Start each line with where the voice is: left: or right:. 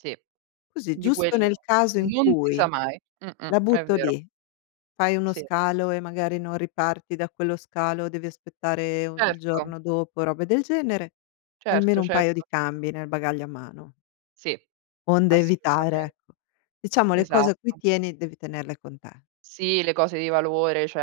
right: Sì,
left: Così,
right: di
left: giusto
right: quelli,
left: nel caso in
right: non si sa
left: cui
right: mai, mh, mh
left: la
right: è
left: butto
right: vero.
left: lì, fai uno
right: Sì.
left: scalo e magari non riparti da quello scalo, devi aspettare u il
right: Certo.
left: giorno dopo, robe del genere, almeno
right: Certo,
left: un paio di
right: certo.
left: cambi nel bagaglio a mano.
right: Sì,
left: Onde evitare,
right: assolutamen
left: ecco, diciamo le cose a cui
right: Esatto.
left: tieni, devi tenerle con te.
right: Sì, le cose di valore, cioè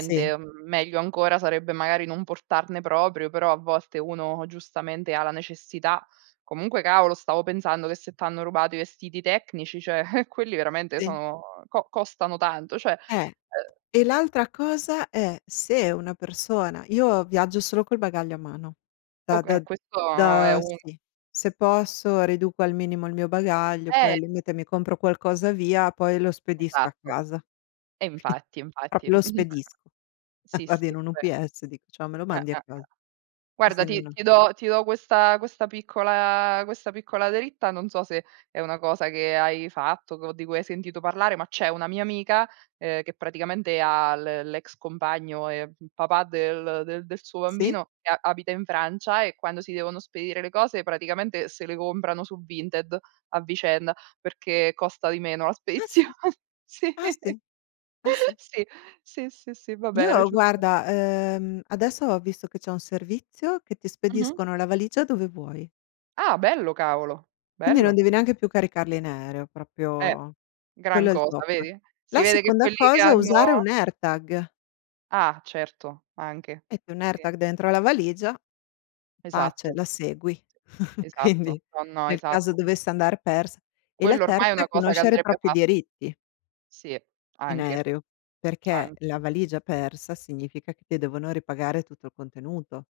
left: Sì.
right: Meglio ancora sarebbe magari non portarne proprio, però a volte uno giustamente ha la necessità. Comunque cavolo, stavo pensando che se t'hanno rubato i vestiti tecnici, cioè, quelli veramente
left: Sì.
right: sono co costano tanto, cioè,
left: Eh,
right: ehm
left: e l'altra cosa è: se una persona io viaggio solo col bagaglio a mano, da da
right: Okay, questo è
left: da
right: un
left: sì. Se posso riduco al minimo il mio bagaglio, poi
right: Eh.
left: al limite, mi compro qualcosa via, poi lo spedisco a
right: Esatto.
left: casa.
right: E infatti e infatti.
left: Proprio lo spedisco.
right: Sì,
left: Vado in
right: sì,
left: un
right: ve
left: UPS dico: "Ciao, me lo
right: Eh, Eh,
left: mandi a
right: Eh.
left: cas" così
right: Guarda, ti
left: [unintelligible]
right: ti do ti do questa questa piccola questa piccola dritta, non so se è una cosa che hai fatto, o di cui hai sentito parlare, ma c'è una mia amica, ehm, che praticamente ha l l'ex compagno, e il papà del del suo
left: Sì.
right: bambino, abita in Francia, e quando si devono spedire le cose, praticamente se le comprano su Vinted a vicenda, perché costa di meno la
left: Ah s
right: spedizione, sì.
left: ah sì, ah sì.
right: Sì, sì, sì, sì, va beh, era
left: Io
right: giusto
left: guarda, ehm, adesso ho visto che c'è un servizio, che ti
right: Mh-mh.
left: spediscono la valigia dove vuoi.
right: Ah, bello cavolo,
left: Quindi non
right: bello.
left: devi neanche più caricarli in aereo,
right: Eh,
left: proprio
right: gran
left: quello è il
right: cosa,
left: top.
right: vedi, si
left: La
right: vede che
left: seconda
right: quelli che
left: cosa, è usare
right: hanno
left: un AirTag.
right: Ah, certo anche.
left: Metti un
right: Sì.
left: AirTag dentro la valigia, pace,
right: Esatto.
left: la segui.
right: Esatto.
left: Quindi,
right: No, no,
left: nel caso
right: esatto.
left: dovesse andar pers e la
right: Quello ormai è
left: terza
right: una
left: è
right: cosa che
left: conoscere i
right: andrebbe
left: propri
right: fat
left: diritti
right: Sì,
left: in
right: anche
left: aereo, perché la
right: anche.
left: valigia persa significa che devono ripagare tutto il contenuto.